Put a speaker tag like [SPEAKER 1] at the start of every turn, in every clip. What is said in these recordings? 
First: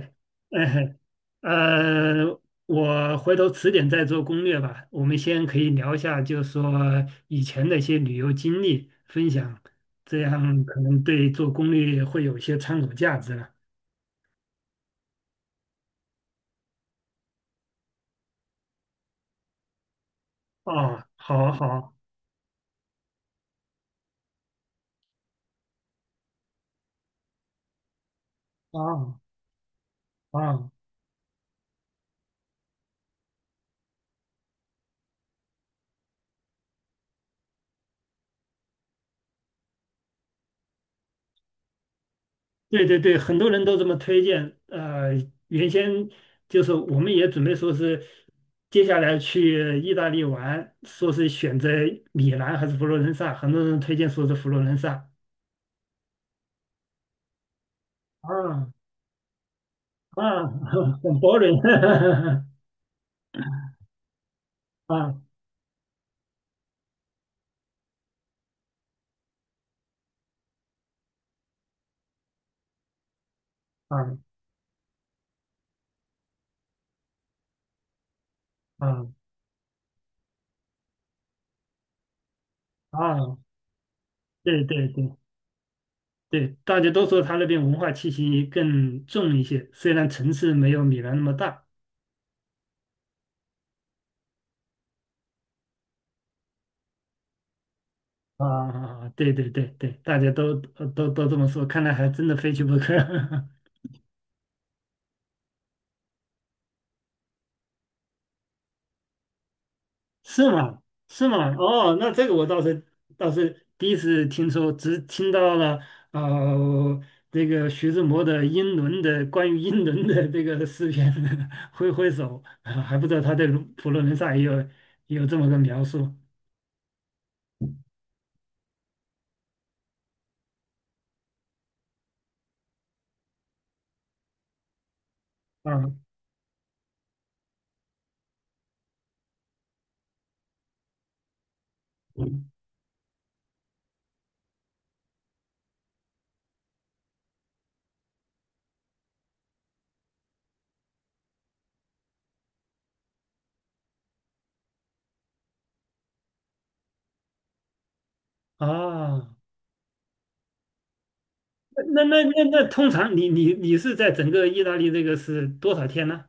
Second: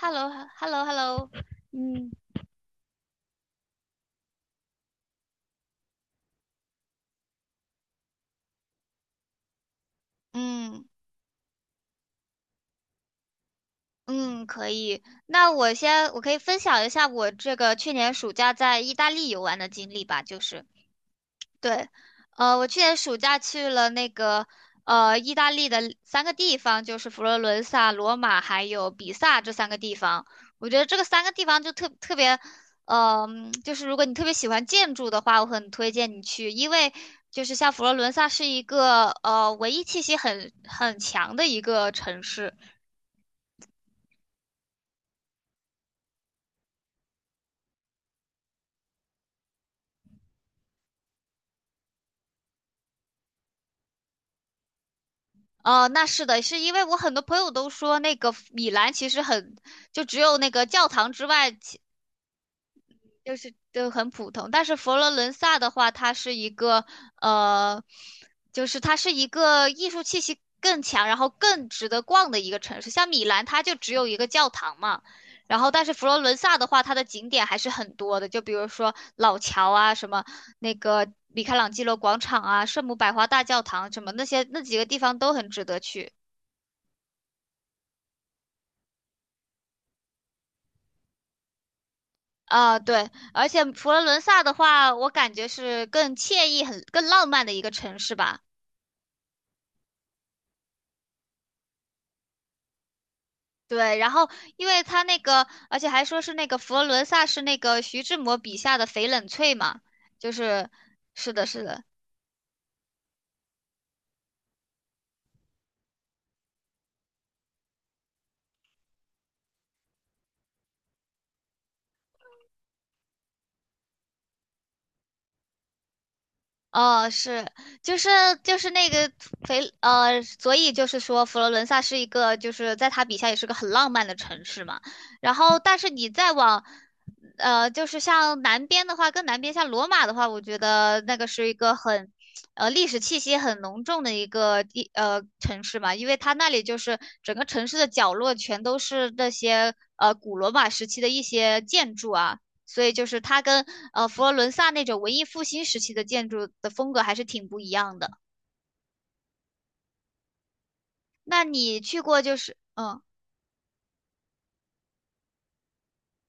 [SPEAKER 1] h e l l o h
[SPEAKER 2] 哎
[SPEAKER 1] e l l o h
[SPEAKER 2] 嘿，
[SPEAKER 1] e l l o 嗯，
[SPEAKER 2] 呃，我回头迟点再做攻略吧。我们先可以聊一下，就是说以前的一些旅游经历分享，这样可
[SPEAKER 1] 嗯
[SPEAKER 2] 能对做攻略会有一些参考价值了。
[SPEAKER 1] 嗯，可以。那我先，我可以分享一下我这个去年暑假在意大利游玩的经历吧，就是。
[SPEAKER 2] 哦，好
[SPEAKER 1] 对，
[SPEAKER 2] 好
[SPEAKER 1] 我去年暑假去了那个意大利的三个地方，就是佛罗伦萨、罗马还有比
[SPEAKER 2] 啊
[SPEAKER 1] 萨这三个地方。我
[SPEAKER 2] 啊，
[SPEAKER 1] 觉得这个三个地方就特别，就是如果你特别喜欢建筑的话，我很推荐你去，因为就是像佛罗伦萨是一个文艺气息很强的一个城市。
[SPEAKER 2] 对对对，很多人都这么推荐。原先就是我们也准备说是接下来去意大利玩，说是选择米兰还是佛罗伦萨，很多人推荐说是佛罗伦萨。
[SPEAKER 1] 那是的，是因为我很多朋友都说那个
[SPEAKER 2] 啊
[SPEAKER 1] 米兰其实很，就只有
[SPEAKER 2] 啊，
[SPEAKER 1] 那个教
[SPEAKER 2] 很
[SPEAKER 1] 堂之外。
[SPEAKER 2] boring，
[SPEAKER 1] 就是都很普通，但是佛罗伦
[SPEAKER 2] 啊
[SPEAKER 1] 萨的话，它是一个呃，就是它是一个艺术气息更强，然后更值得逛的一个城市。像米兰，它就只有一个
[SPEAKER 2] 啊
[SPEAKER 1] 教堂嘛，然后但是佛罗伦萨的话，它的景点还是很多的，就比如说
[SPEAKER 2] 啊
[SPEAKER 1] 老桥啊，什么那个米开朗基罗广场啊，圣母百花
[SPEAKER 2] 啊，
[SPEAKER 1] 大教堂什么那些那
[SPEAKER 2] 对
[SPEAKER 1] 几个
[SPEAKER 2] 对
[SPEAKER 1] 地
[SPEAKER 2] 对
[SPEAKER 1] 方都很值得去。
[SPEAKER 2] 对，大家都说他那边文化气息更重一些，虽然城市没有米兰那么大。
[SPEAKER 1] 啊，对，而且佛罗伦萨的话，我感觉是更惬意、很更浪漫的一个城市吧。
[SPEAKER 2] 啊，对对对对，大家都这么说，看来还真的非去不可。
[SPEAKER 1] 对，然后因为他那个，而且还说是那个佛罗伦萨是那个徐志摩笔下的翡冷翠嘛，就
[SPEAKER 2] 是
[SPEAKER 1] 是，
[SPEAKER 2] 吗？是
[SPEAKER 1] 是的，
[SPEAKER 2] 吗？
[SPEAKER 1] 是的，
[SPEAKER 2] 哦，那这个我倒是第一次听说，只听到了呃这个徐志摩的英伦的关于英伦的这个诗篇，挥挥手，啊还不知道他对卢佛罗伦萨也有这么个描述。
[SPEAKER 1] 哦，是，就是就是那个所以就是说佛罗伦萨是一个，就是在他笔下也是个很浪漫的城市嘛。然后，但是
[SPEAKER 2] 啊
[SPEAKER 1] 你再往就是像南边的话，更南边像罗马的话，我觉得那个是一个很历史气息很浓重的一个城市嘛，因为它那里就是整个城市的角落全都是那些古罗马时期的一些建筑啊。所以就是它跟佛罗伦萨那种文艺复兴时期的建筑的风格还是挺不一样的。
[SPEAKER 2] 啊。
[SPEAKER 1] 那你去
[SPEAKER 2] 那
[SPEAKER 1] 过
[SPEAKER 2] 那
[SPEAKER 1] 就
[SPEAKER 2] 那
[SPEAKER 1] 是
[SPEAKER 2] 那通
[SPEAKER 1] 嗯，
[SPEAKER 2] 常你是在整个意大利这个是多少天呢？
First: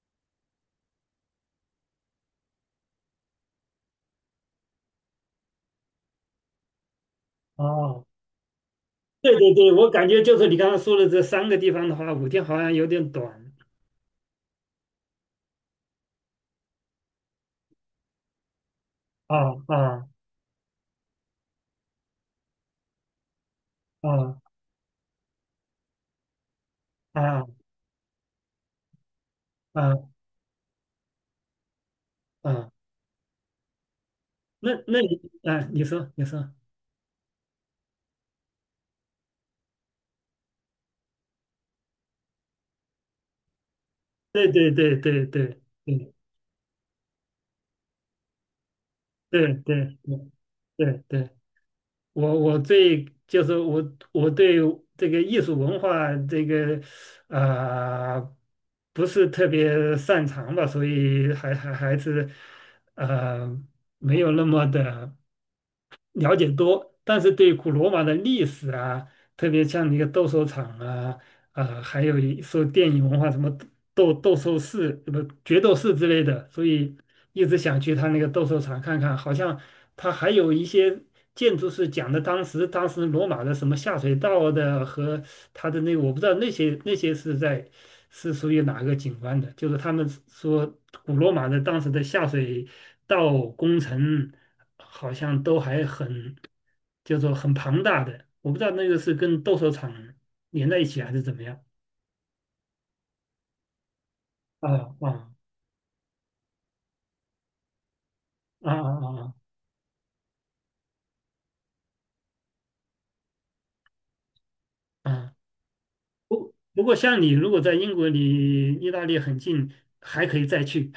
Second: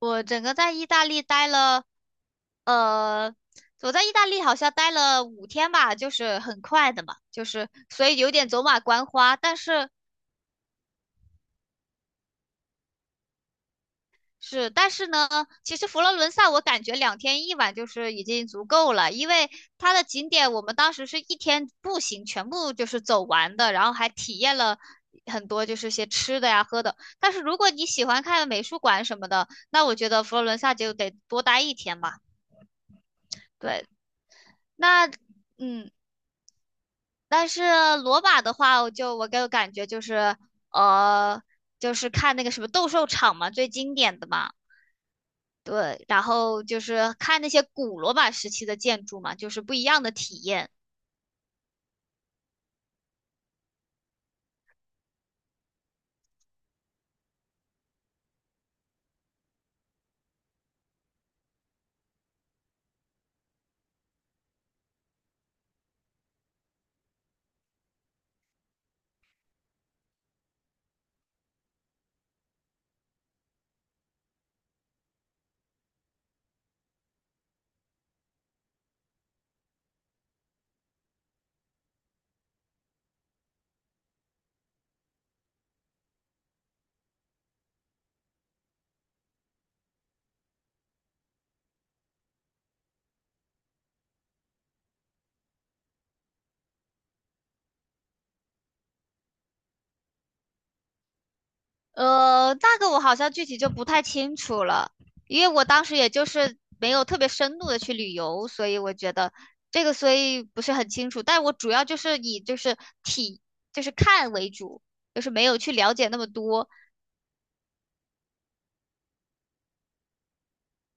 [SPEAKER 1] 我整个在意大利待了呃，我在意大利好像待了五天吧，就是很快的嘛，就是
[SPEAKER 2] 哦，
[SPEAKER 1] 所以有点走马观
[SPEAKER 2] 对
[SPEAKER 1] 花，
[SPEAKER 2] 对
[SPEAKER 1] 但
[SPEAKER 2] 对，我
[SPEAKER 1] 是
[SPEAKER 2] 感觉就是你刚刚说的这三个地方的话，5天好像有点短。
[SPEAKER 1] 是，但是呢，其实佛罗伦萨我感觉两天一晚就是已经足够了，因
[SPEAKER 2] 啊
[SPEAKER 1] 为它的
[SPEAKER 2] 啊
[SPEAKER 1] 景点我们当时是一天步行全部就是走完的，然后还体
[SPEAKER 2] 啊！
[SPEAKER 1] 验了很多就是些吃的呀、喝的。但是
[SPEAKER 2] 啊
[SPEAKER 1] 如果你喜欢看美术馆什么的，那我
[SPEAKER 2] 啊
[SPEAKER 1] 觉得佛罗伦萨就得多待一天嘛。
[SPEAKER 2] 啊！
[SPEAKER 1] 对，
[SPEAKER 2] 那那
[SPEAKER 1] 那
[SPEAKER 2] 你啊，你
[SPEAKER 1] 嗯，
[SPEAKER 2] 说你说，
[SPEAKER 1] 但是罗马的话，我给我感觉就是呃，就是看那个什么斗兽场嘛，最经典的
[SPEAKER 2] 对
[SPEAKER 1] 嘛。
[SPEAKER 2] 对对对对
[SPEAKER 1] 对，
[SPEAKER 2] 对
[SPEAKER 1] 然后就是看那些古罗马时期的建筑嘛，就
[SPEAKER 2] 对
[SPEAKER 1] 是不一
[SPEAKER 2] 对
[SPEAKER 1] 样的
[SPEAKER 2] 对
[SPEAKER 1] 体验。
[SPEAKER 2] 对对，我我最就是我我对这个艺术文化这个呃不是特别擅长吧，所以还是呃没有那么的了解多，但是对古罗马的历史啊，特别像那个斗兽场啊，啊、还有一说电影文化什么斗斗兽士、不决斗士之类的，所以一直想去他那个斗兽场看看。好像他还有一些建筑是讲的当时罗马的什么下水道的和他的那个，我不知道那些是属于哪个景观的？就是他们说古罗马的当时的下水道工程好像都还很，就是说很庞大的，我不知道那个是跟斗兽场连在一起还是怎么样。
[SPEAKER 1] 那个我好像具体就不太清楚了，
[SPEAKER 2] 啊啊
[SPEAKER 1] 因为我当时也就是没有特别深度的去旅游，所
[SPEAKER 2] 啊
[SPEAKER 1] 以我觉得
[SPEAKER 2] 啊
[SPEAKER 1] 这个所以不是很清楚。但我主要就是以就是体就是看为主，
[SPEAKER 2] 啊
[SPEAKER 1] 就是
[SPEAKER 2] 啊！
[SPEAKER 1] 没有去了解那么
[SPEAKER 2] 不
[SPEAKER 1] 多。
[SPEAKER 2] 不过像你如果在英国离意大利很近，还可以再去。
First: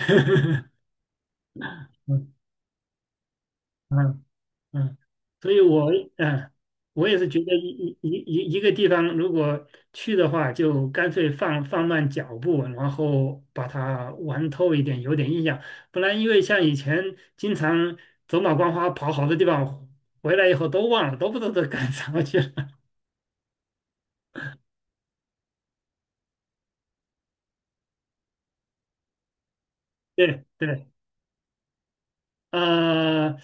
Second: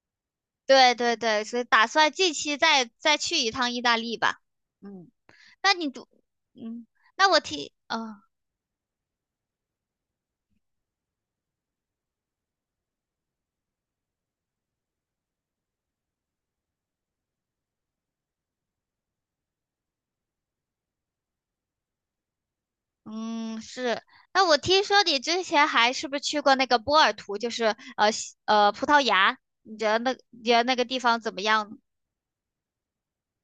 [SPEAKER 1] 对对对，所以打算
[SPEAKER 2] 嗯
[SPEAKER 1] 近期再去一趟意大利
[SPEAKER 2] 嗯
[SPEAKER 1] 吧。
[SPEAKER 2] 嗯，
[SPEAKER 1] 嗯，
[SPEAKER 2] 所以
[SPEAKER 1] 那你
[SPEAKER 2] 我，
[SPEAKER 1] 读，
[SPEAKER 2] 嗯，
[SPEAKER 1] 嗯，
[SPEAKER 2] 我也是
[SPEAKER 1] 那
[SPEAKER 2] 觉
[SPEAKER 1] 我
[SPEAKER 2] 得
[SPEAKER 1] 听，
[SPEAKER 2] 一一一
[SPEAKER 1] 嗯、
[SPEAKER 2] 一一个地方如果去的话，就干脆放慢脚步，然后把它玩透一点，有点印象。不然，因为像以前经常走马观花跑好多地方，回来以后都忘了，都不知道都干什么去了。
[SPEAKER 1] 嗯，是。那我听说你之前还是不是去过那个波尔图，就是呃西呃葡萄牙？你觉得那
[SPEAKER 2] 对
[SPEAKER 1] 你觉得那个
[SPEAKER 2] 对。
[SPEAKER 1] 地方怎么样呢
[SPEAKER 2] 呃，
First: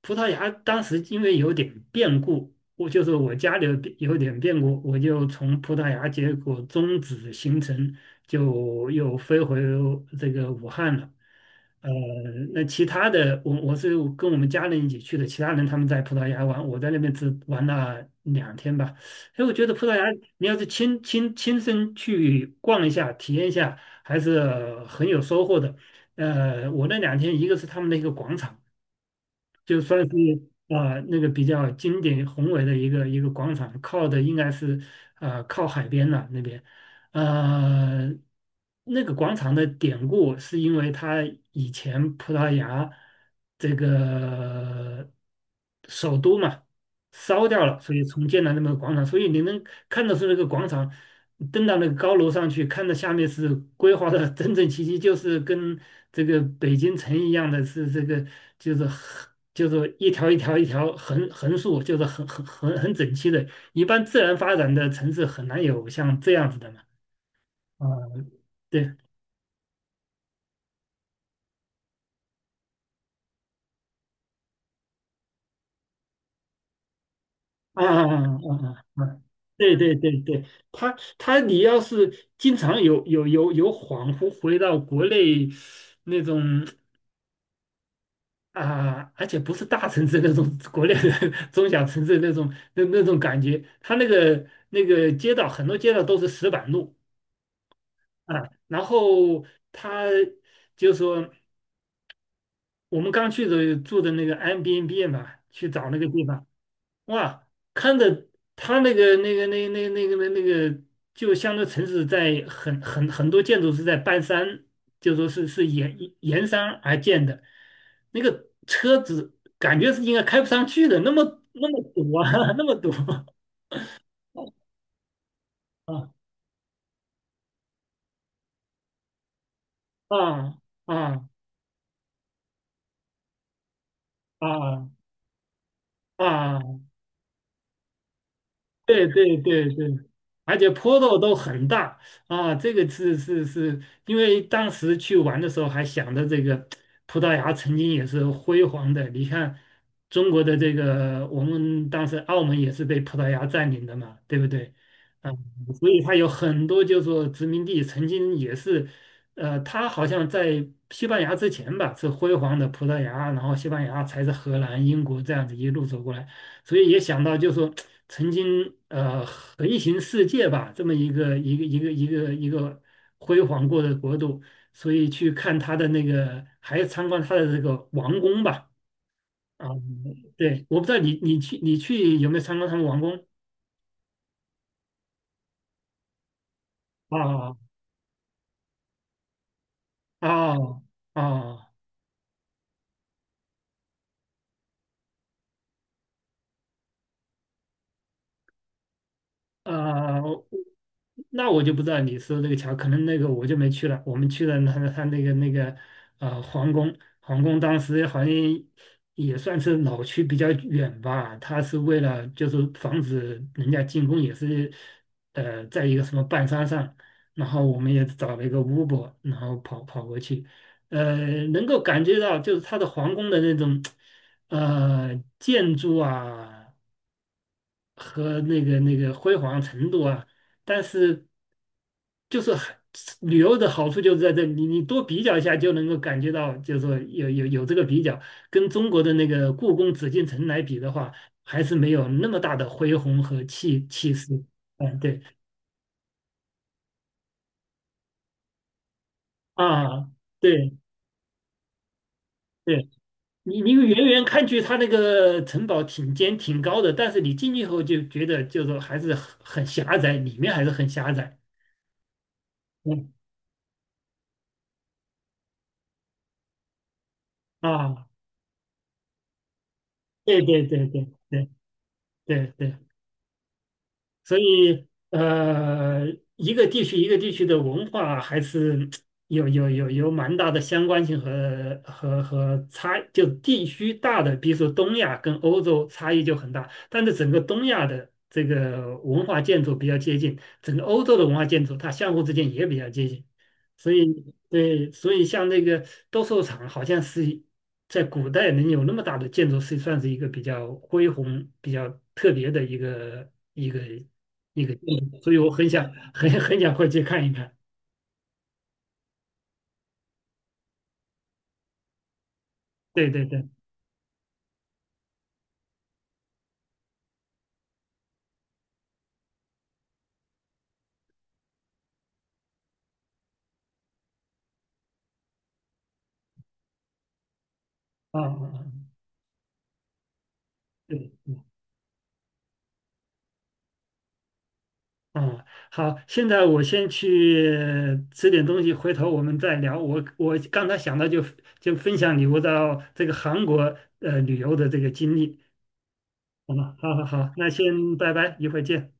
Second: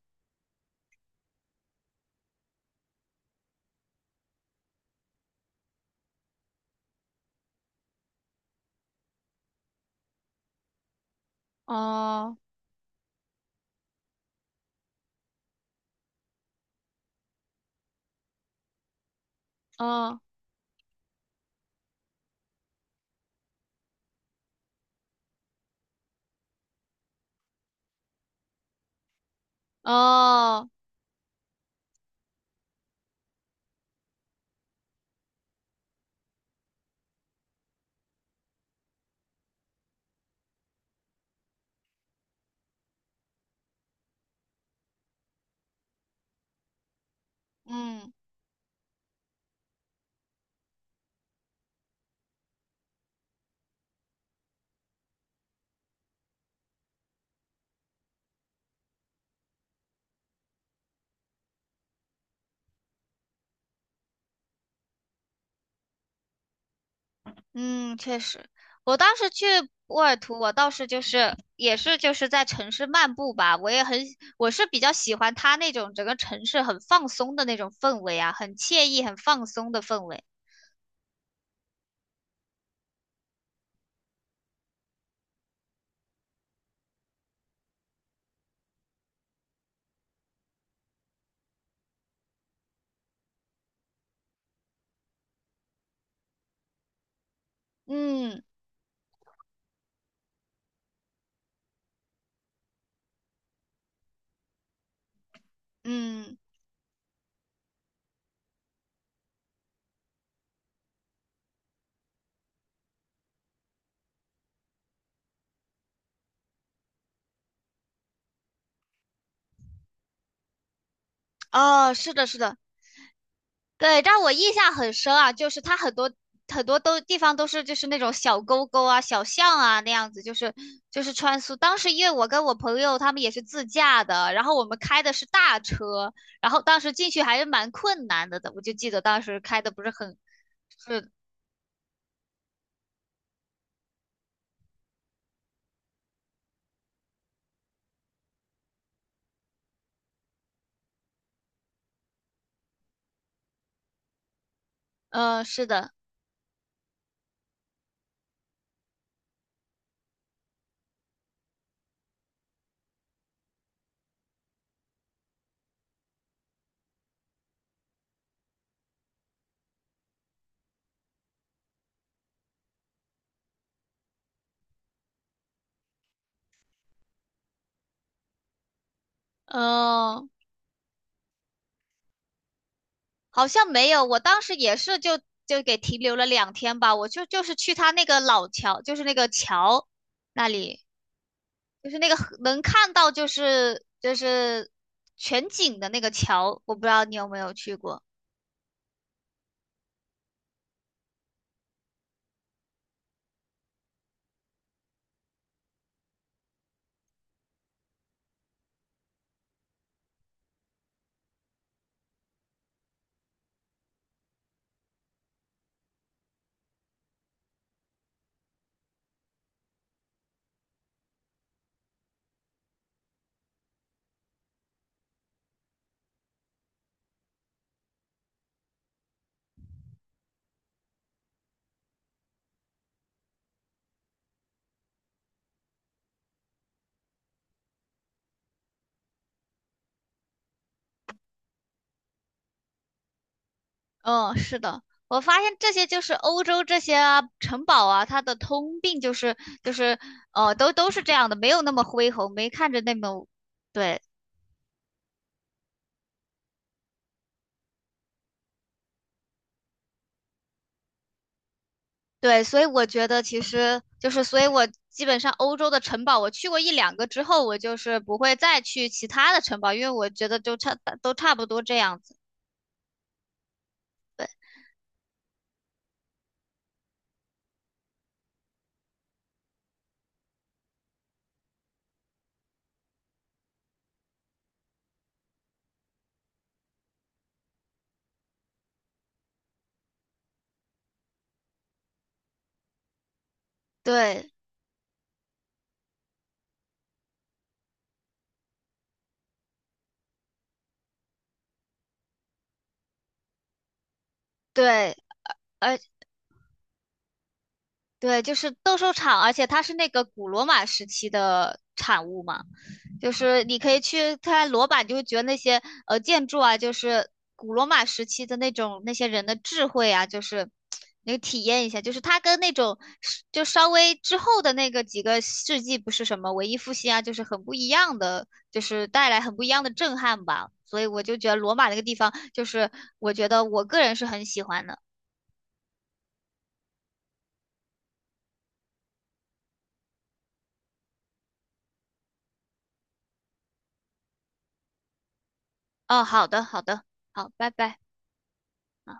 [SPEAKER 2] 葡萄牙当时因为有点变故，我就是我家里有点变故，我就从葡萄牙结果终止行程，就又飞回这个武汉了。呃，
[SPEAKER 1] 哦
[SPEAKER 2] 那其他的，我是跟我们家人一起去的，其他人他们在葡萄牙玩，我在那边只玩了两天吧。哎，我觉得葡萄牙，
[SPEAKER 1] 哦
[SPEAKER 2] 你要是亲身去逛一下、体验一下，还是很有收获的。我那两天一个是他们的一个广场。就算是
[SPEAKER 1] 哦，
[SPEAKER 2] 啊、那个比较经典宏伟的一个广场，靠的应该是啊靠海边了那边，呃，那个广场的典故是因为它以前葡萄牙这个呃首都嘛。烧掉了，所以
[SPEAKER 1] 嗯
[SPEAKER 2] 重建了那么个广场，所以你能看得出那个广场，登到那个高楼上去，看到下面是规划的整整齐齐，就是跟这个北京城一样的是这个，就是横就是一条一条一条横竖，就是很整齐的。一般自然发展的城市很难有像这样子的嘛。啊，
[SPEAKER 1] 嗯，确实，
[SPEAKER 2] 对。
[SPEAKER 1] 我当时去波尔图，我倒是就是也是就是在城市漫步吧，我也很我是比较喜欢它那种整个城市很放松的那种
[SPEAKER 2] 啊
[SPEAKER 1] 氛
[SPEAKER 2] 啊啊
[SPEAKER 1] 围啊，很
[SPEAKER 2] 啊！
[SPEAKER 1] 惬意、
[SPEAKER 2] 啊！
[SPEAKER 1] 很
[SPEAKER 2] 啊，
[SPEAKER 1] 放松
[SPEAKER 2] 对
[SPEAKER 1] 的
[SPEAKER 2] 对
[SPEAKER 1] 氛
[SPEAKER 2] 对
[SPEAKER 1] 围。
[SPEAKER 2] 对，他你要是经常有恍惚回到国内那种啊，而且不是大城市那种国内的 中小城市那种那种感觉，他那个街道很多街道都是石板路
[SPEAKER 1] 嗯
[SPEAKER 2] 啊，然后他就说我们刚去的住的那个 Airbnb 嘛，去找那个地
[SPEAKER 1] 嗯，
[SPEAKER 2] 方。哇，看着它那个，就相当于城市在很多建筑是在半山，就说是沿山而建的，那个车子感觉是应该开不上去的，那么
[SPEAKER 1] 哦，是
[SPEAKER 2] 堵
[SPEAKER 1] 的，
[SPEAKER 2] 啊，
[SPEAKER 1] 是的，
[SPEAKER 2] 那么堵
[SPEAKER 1] 对，但我印象很深啊，就是它很多很多地方都是就是那种小沟沟啊、小巷啊那样
[SPEAKER 2] 啊
[SPEAKER 1] 子，就是
[SPEAKER 2] 啊
[SPEAKER 1] 就是
[SPEAKER 2] 啊
[SPEAKER 1] 穿梭。当时因为我跟我朋友他们也是自驾的，然后我们
[SPEAKER 2] 啊
[SPEAKER 1] 开的是大车，然
[SPEAKER 2] 啊！
[SPEAKER 1] 后当时进去还是蛮困难的，我就记得
[SPEAKER 2] 对
[SPEAKER 1] 当
[SPEAKER 2] 对
[SPEAKER 1] 时开
[SPEAKER 2] 对
[SPEAKER 1] 的不
[SPEAKER 2] 对，
[SPEAKER 1] 是很，
[SPEAKER 2] 而且坡
[SPEAKER 1] 是，
[SPEAKER 2] 度都很大啊，这个是，因为当时去玩的时候还想着这个葡萄牙曾经也是辉煌的，你看中国的这个，我们当时澳门也是被葡萄牙占领的嘛，对不对？啊，
[SPEAKER 1] 嗯是
[SPEAKER 2] 所
[SPEAKER 1] 的，
[SPEAKER 2] 以它有很多就是说殖民地曾经也是，它好像在西班牙之前吧是辉煌的葡萄牙，然后西班牙才是荷兰、英国这样子一路走过来。所以也想到，就说曾经横行世界吧，这么一个辉煌过的国度，所以去看他的那个，还参观他的这个王宫吧。啊，
[SPEAKER 1] 嗯、
[SPEAKER 2] 对，我不知道你去有没有参观他们王宫？
[SPEAKER 1] 好像没有，我当时也是就就给停留了两天吧，我就是
[SPEAKER 2] 啊
[SPEAKER 1] 去他那个老桥，就是那个桥那
[SPEAKER 2] 啊啊！
[SPEAKER 1] 里。
[SPEAKER 2] 哦哦，
[SPEAKER 1] 就是那个河能看到就是就是全景的那个桥，我不知道你有没有去过。
[SPEAKER 2] 啊、那我就不知道你说这个桥，可能那个我就没去了。我们去了他那个皇宫，皇宫当时好像也算是老区比较远吧，他是为了就是防止人家进攻，也是在一个什么半山上，然后我们也找了一个 u b 然后跑过去，呃，能够感觉到就是他的皇宫的那种建筑啊。和那个辉煌程度啊，但是就是很旅游的好处就是在这里，你多比较一下就能够感觉到，就是说有这个比较，跟中国的那个故宫紫禁城来比的话，还是没有那么大的恢宏和气气
[SPEAKER 1] 嗯，
[SPEAKER 2] 势。
[SPEAKER 1] 是的，
[SPEAKER 2] 嗯，
[SPEAKER 1] 我
[SPEAKER 2] 对
[SPEAKER 1] 发现这些就是欧洲这些啊城堡啊，它的通病就是就是
[SPEAKER 2] 啊，
[SPEAKER 1] 都
[SPEAKER 2] 对
[SPEAKER 1] 都是这样的，没有那么恢宏，没看着
[SPEAKER 2] 对，
[SPEAKER 1] 那么
[SPEAKER 2] 你
[SPEAKER 1] 对
[SPEAKER 2] 远远看去，它那个城堡挺尖挺高的，但是你进去以后就觉得就是说还是很狭窄，里面还是很狭窄。
[SPEAKER 1] 对，所以我觉
[SPEAKER 2] 嗯
[SPEAKER 1] 得其实就是，所以我基本上欧洲的城堡我去过一两个之后，我就是
[SPEAKER 2] 啊，
[SPEAKER 1] 不会再去其他的城堡，因为我觉得
[SPEAKER 2] 对
[SPEAKER 1] 就
[SPEAKER 2] 对
[SPEAKER 1] 差
[SPEAKER 2] 对对
[SPEAKER 1] 都差不
[SPEAKER 2] 对。
[SPEAKER 1] 多这样子。
[SPEAKER 2] 对对，
[SPEAKER 1] 对
[SPEAKER 2] 所以一个地区一个地区的文化还是有蛮大的相关性和差，就地区大的，比如说东亚跟欧洲差异就很大，但是整个东亚的这个文化建筑比较接近，整个欧洲的文化建筑它相互之间也比较接近，所
[SPEAKER 1] 对
[SPEAKER 2] 以对，所以像那个斗兽场好像是。在古代能有那么大的建筑，是算是一个比较恢宏、比较特别的一个。一个建
[SPEAKER 1] 对，
[SPEAKER 2] 影，所以我很
[SPEAKER 1] 而。
[SPEAKER 2] 想很很想过去看一看。
[SPEAKER 1] 对，就是斗兽场，而且它是那个古罗马时期的产物嘛，
[SPEAKER 2] 对
[SPEAKER 1] 就
[SPEAKER 2] 对
[SPEAKER 1] 是
[SPEAKER 2] 对，
[SPEAKER 1] 你可以去看罗马，你就会觉得那些建筑啊，就是古罗马时期的那种那些人的智慧啊，就是你体验一下，就是它跟那种是就稍微之后的那个几个世纪不是什么文艺复兴啊，就是很不一样
[SPEAKER 2] 啊啊
[SPEAKER 1] 的，就
[SPEAKER 2] 啊，
[SPEAKER 1] 是带来很不一样的震撼吧。所以我
[SPEAKER 2] 对，
[SPEAKER 1] 就觉得
[SPEAKER 2] 嗯
[SPEAKER 1] 罗马那个地方，就是我觉得我个人是很喜欢的。
[SPEAKER 2] 啊，好，现在我先去吃点东西，回头我们再聊。我刚才想到就分享你我到这个韩国旅游的这个经历，
[SPEAKER 1] 哦，好的，
[SPEAKER 2] 好
[SPEAKER 1] 好
[SPEAKER 2] 吗？
[SPEAKER 1] 的，
[SPEAKER 2] 好好
[SPEAKER 1] 好，
[SPEAKER 2] 好，那
[SPEAKER 1] 拜拜。
[SPEAKER 2] 先拜拜，一会儿见。